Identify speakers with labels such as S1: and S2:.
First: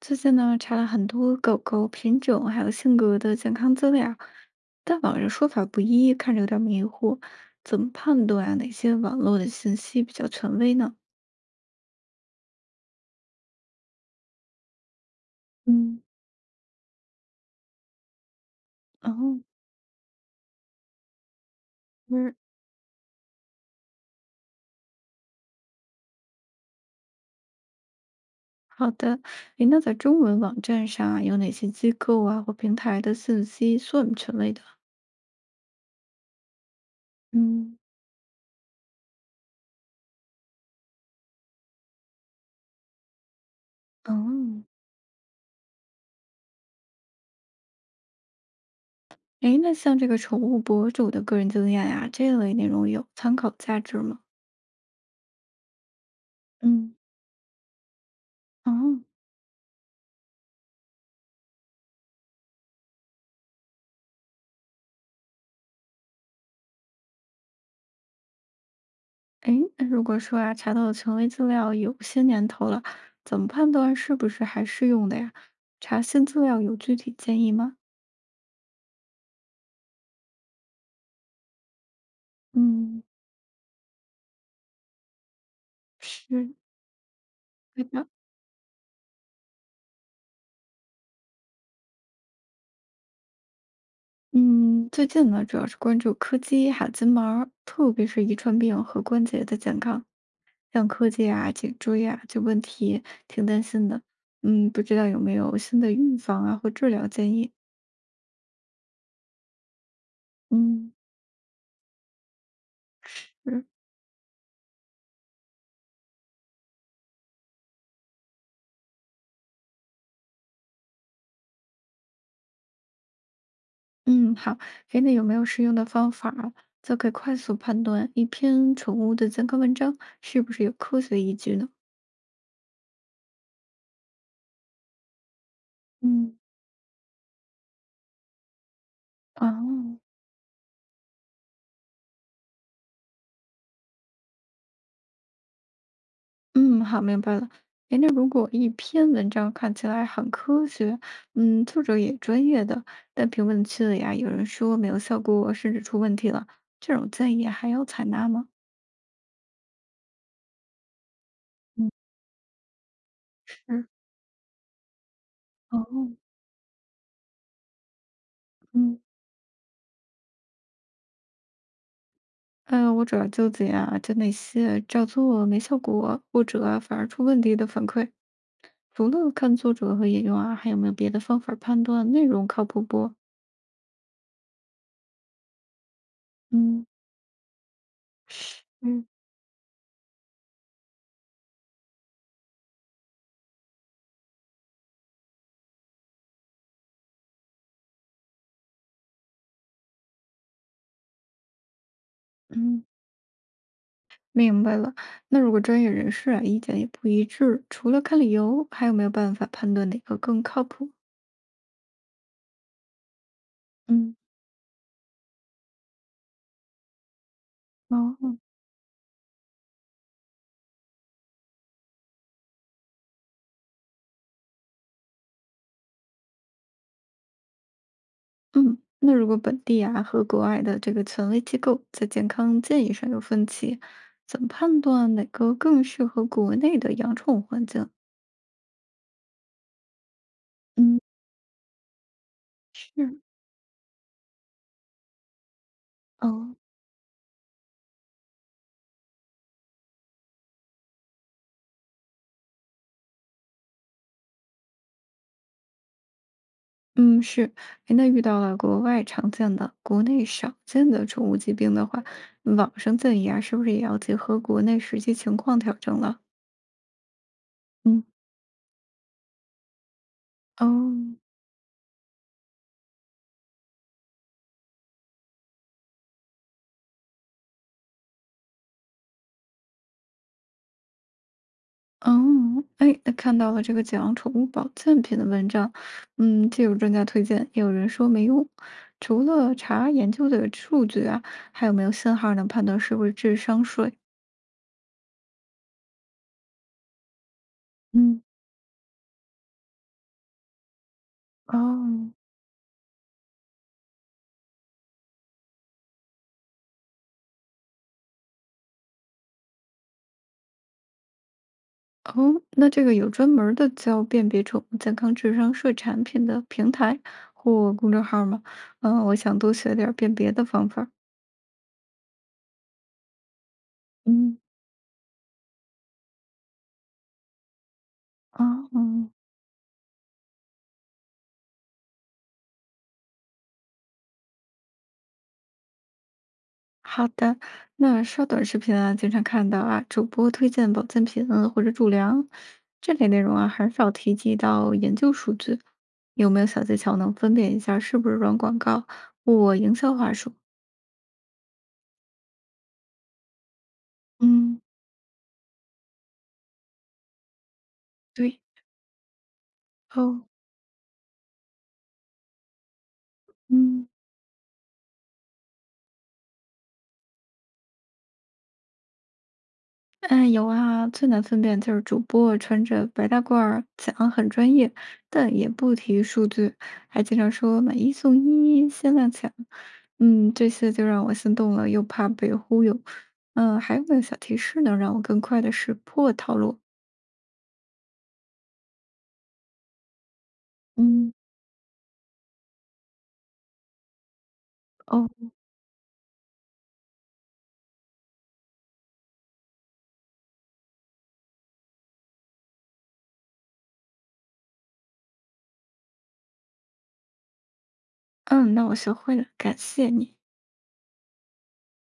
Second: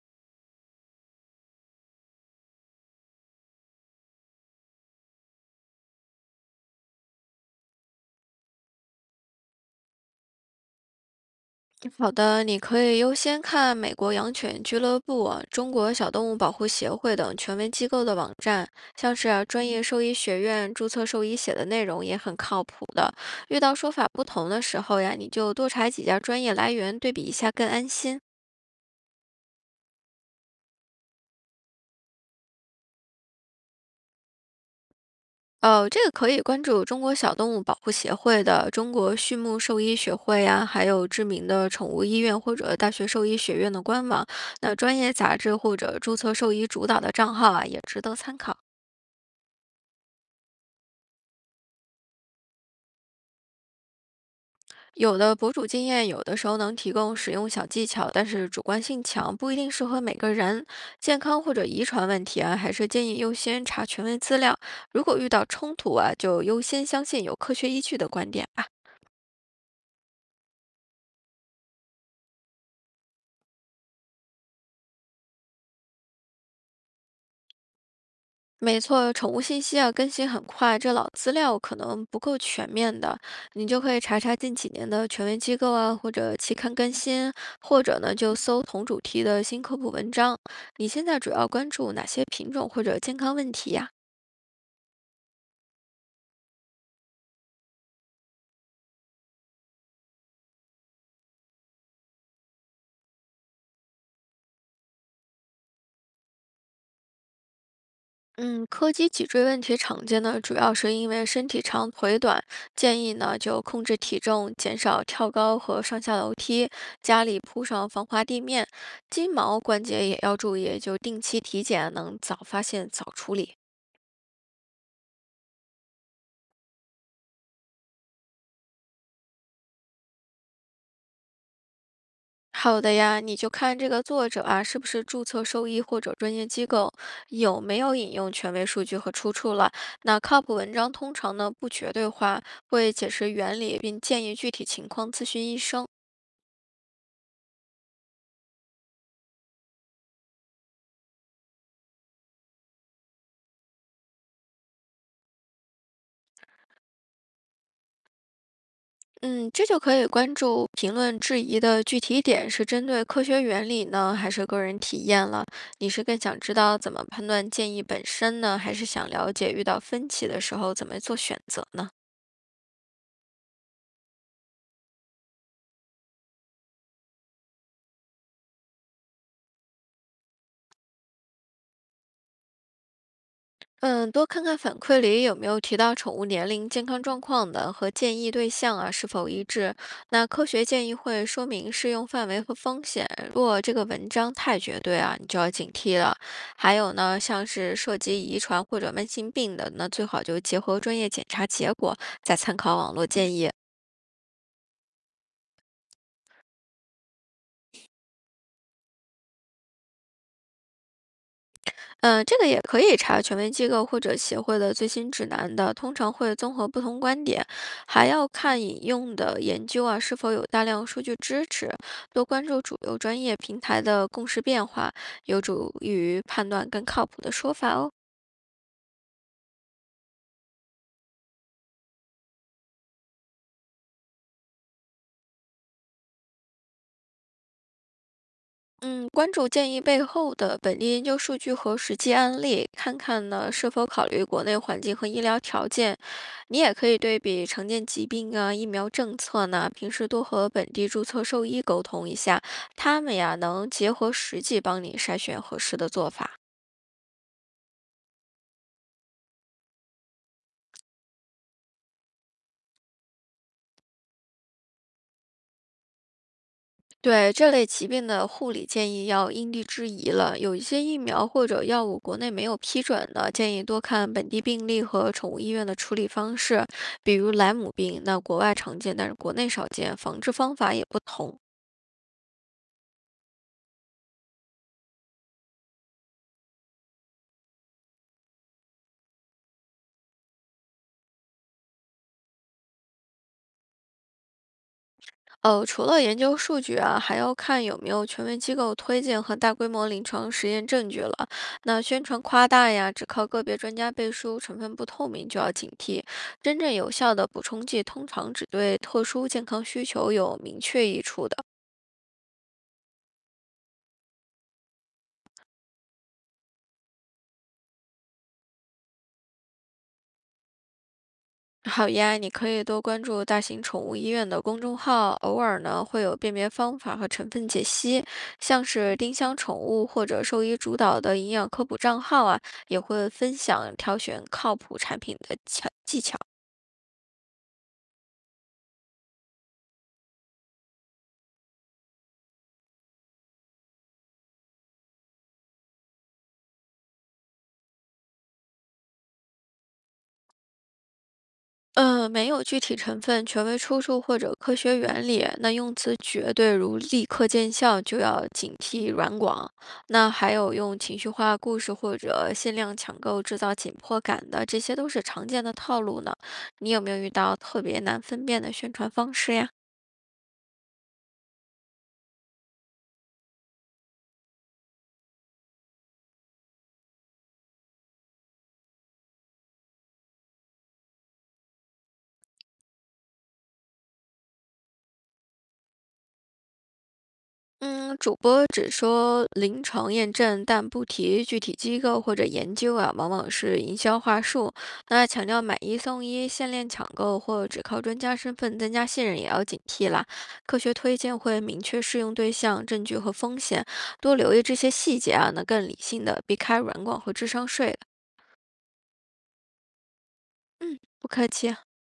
S1: 最近呢，查了很多狗狗品种还有性格的健康资料，但网上说法不一，看着有点迷糊。怎么判断啊？哪些网络的信息比较权威呢？
S2: 好的，你可以优先看美国养犬俱乐部啊中国
S1: 嗯，
S2: 小动物保护协会等权威机构的网站，像是
S1: 哦，
S2: 啊专业兽医学院注册兽医写的内容也
S1: 嗯，
S2: 很靠谱的。遇到说法不同的时候呀，你就多查几家专业来源对比一下，更安心。
S1: 好的。诶，那在中文网站上啊，有哪些机构啊或平台的信息算权威的？
S2: 哦，这个可以关注中国小动物保
S1: 嗯，
S2: 护协会的中国畜牧兽医学会呀，还有知名的宠物医院或者大学兽医学院的官网，
S1: 哦，
S2: 那专业杂志或者注册兽医主导的账号啊，也值得参考。
S1: 诶，那像这个宠物博主的个人经验呀、这类内容有参考价值吗？
S2: 有的博主经验有的时候能提
S1: 嗯，
S2: 供使用小技巧，但是主观
S1: 哦。
S2: 性强，不一定适合每个人。健康或者遗传问题啊，还是建议优先查权威资料。如果遇到冲突啊，就优先相信有科学依据的观点吧。
S1: 诶，那如果说啊，查到的权威资料有些年头了，怎么判断是不是还适用的呀？查新资料有具体建议吗？
S2: 没错，宠物信息啊更新很快，这老资料可能不够全面
S1: 嗯，
S2: 的，你就可以查查近几年的权威机构啊，或者
S1: 是
S2: 期刊更新，或
S1: 对
S2: 者
S1: 的，
S2: 呢就搜同主题的新科普文章。你现在主要关注哪些品种或者健康问题呀、
S1: 嗯，最近呢，主要是关注柯基、海金毛儿特别是遗传病和关节的健康，像柯基啊、颈椎啊这问题，挺担心的。嗯，不知道有没有新的预防啊或治疗建议？
S2: 嗯，柯基脊椎问题常见呢，主要
S1: 嗯，
S2: 是因为身体长腿短。建议呢就
S1: 是。
S2: 控制体重，减少跳高和上下楼梯，家里铺上防滑地面。金毛关节也要注意，就定期体检，能早发现早处理。
S1: 嗯，好，诶，那有没有适用的方法啊，就可以快速判断一篇宠物的健康文章是不是有科学依据呢？
S2: 还有的呀，你就看这个作者啊，是不是注册兽医或者专
S1: 嗯，
S2: 业机构，有没有引用权威数据和出处了。
S1: 哦，
S2: 那靠谱文章通常呢不绝对化，会解释原理，并建议具体情况咨询医生。
S1: 嗯，好，明白了。诶，那如果一篇文章看起来很科学，嗯，作者也专业的，但评论区里啊，有人说没有效果，甚至出问题了，这种建议还要采纳吗？
S2: 嗯，这就可以关注评论质疑的
S1: 嗯，
S2: 具体点是针对科学原理
S1: 是，
S2: 呢，还是个人体验了？你是
S1: 哦，
S2: 更想知道怎么判断建议本身呢，还是
S1: 嗯，
S2: 想了解遇到分歧的时候怎么做选择呢？
S1: 我主要纠结啊，就那些照做没效果，或者啊反而出问题的反馈，除了看作者和引用啊，还有没有别的方法判断内容靠谱不？
S2: 嗯，多看看反馈里有没有提到宠物年龄、
S1: 嗯
S2: 健康状况的和建议对象啊
S1: 嗯，
S2: 是否一致。那科学建议会说明适用范围和风险，如果这个文章太绝对啊，你就要警惕了。还有呢，像是涉及遗传或者慢性病的，那最好就结合专业检查结果，再参考
S1: 嗯，
S2: 网络建议。
S1: 明白了。那如果专业人士啊意见也不一致，除了看理由，还有没有办法判断哪个更靠谱？
S2: 嗯，这个也可以查权威机构或
S1: 嗯
S2: 者协会的最新指南的，通常会综合不同观点，还要
S1: 哦，
S2: 看引用的研究啊是否有大量数据支持，多关注主流专业平台的共识变化，有助于判断更靠谱的说法哦。
S1: 嗯，那如果本地啊和国外的这个权威机构在健康建议上有分歧，怎么判断哪个更适合国内的养宠环境？
S2: 嗯，关注建议背后的本地
S1: 嗯
S2: 研究数据和实际案例，看
S1: 是，
S2: 看呢是否考虑国内环境和医疗条件。
S1: 哦。
S2: 你也可以对比常见疾病啊、疫苗政策呢，平时多和本地注册兽医沟通一下，他们呀能结合实际帮你筛选合适的做法。
S1: 嗯，是，哎，那遇到了国外常见的、国内少见的宠物疾病的话，网上建议啊，是不是也要结合国内实际情况调整了？
S2: 对这类疾
S1: 嗯，
S2: 病的护理建议要因地制宜了，有一
S1: 哦，
S2: 些疫苗或者药物国内没有批准的，建议多看本地病例和宠物医院的处理方式，比如莱姆病，那国外常见，但是国内少见，防治方法也不同。
S1: 哦，哎，那看到了这个讲宠物保健品的文章，嗯，既有专家推荐，也有人说没用。除了查研究的数据啊，还有没有信号能判断是不是智商税？
S2: 哦，除了研究数据啊，还要看有没有
S1: 嗯，
S2: 权威机构推荐和大规模临床实验证据了。
S1: 哦。
S2: 那宣传夸大呀，只靠个别专家背书，成分不透明就要警惕。真正有效的补充剂通常只对特殊健康需求有明确益处的。
S1: 哦，那这个有专门儿的教辨别宠物健康智商税产品的平台或公众号吗？嗯，我想多学点儿辨别的方法
S2: 好呀，你可以多关注大型宠物医院
S1: 嗯，
S2: 的公众号，偶尔呢会有辨别方法和成分解析，
S1: 啊
S2: 像是
S1: 嗯，哦
S2: 丁香宠物或者兽医主导的营养科普账号啊，也会分享挑选靠谱产品的巧技巧。
S1: 好的。那刷短视频啊，经常看到啊，主播推荐保健品或者助粮这类内容啊，很少提及到研究数据。有没有小技巧能分辨一下是不是软广告或营销话术？
S2: 嗯，没有具体成分、权威出处或者科
S1: 嗯，
S2: 学原理，那用词绝对如立刻见效就要
S1: 对
S2: 警惕软广。那
S1: 哦，
S2: 还有用情绪化故事或者限量抢购制造紧
S1: 嗯。
S2: 迫感的，这些都是常见的套路呢。你有没有遇到特别难分辨的宣传方式呀？
S1: 嗯，有啊，最难分辨就是主播穿着白大褂儿，讲很专业，但也不提数据，还经常说买一送一，限量抢。嗯，这些就让我心动了，又怕被忽悠。嗯，还有没有小提示能让我更快的识破套路？
S2: 嗯，主播只说临床验证，但不
S1: 嗯，
S2: 提具体机构或者研究啊，往往是营销话术。那强
S1: 哦，
S2: 调买一送一、限量抢购或只靠专家身份增加信任，也要警惕啦。科学推荐会明确适用对象、证据和风险，多留意这些细节啊，能更理性的避开软广和智商税的。
S1: 嗯，那我学会了，感谢你。
S2: 嗯，不客气啊。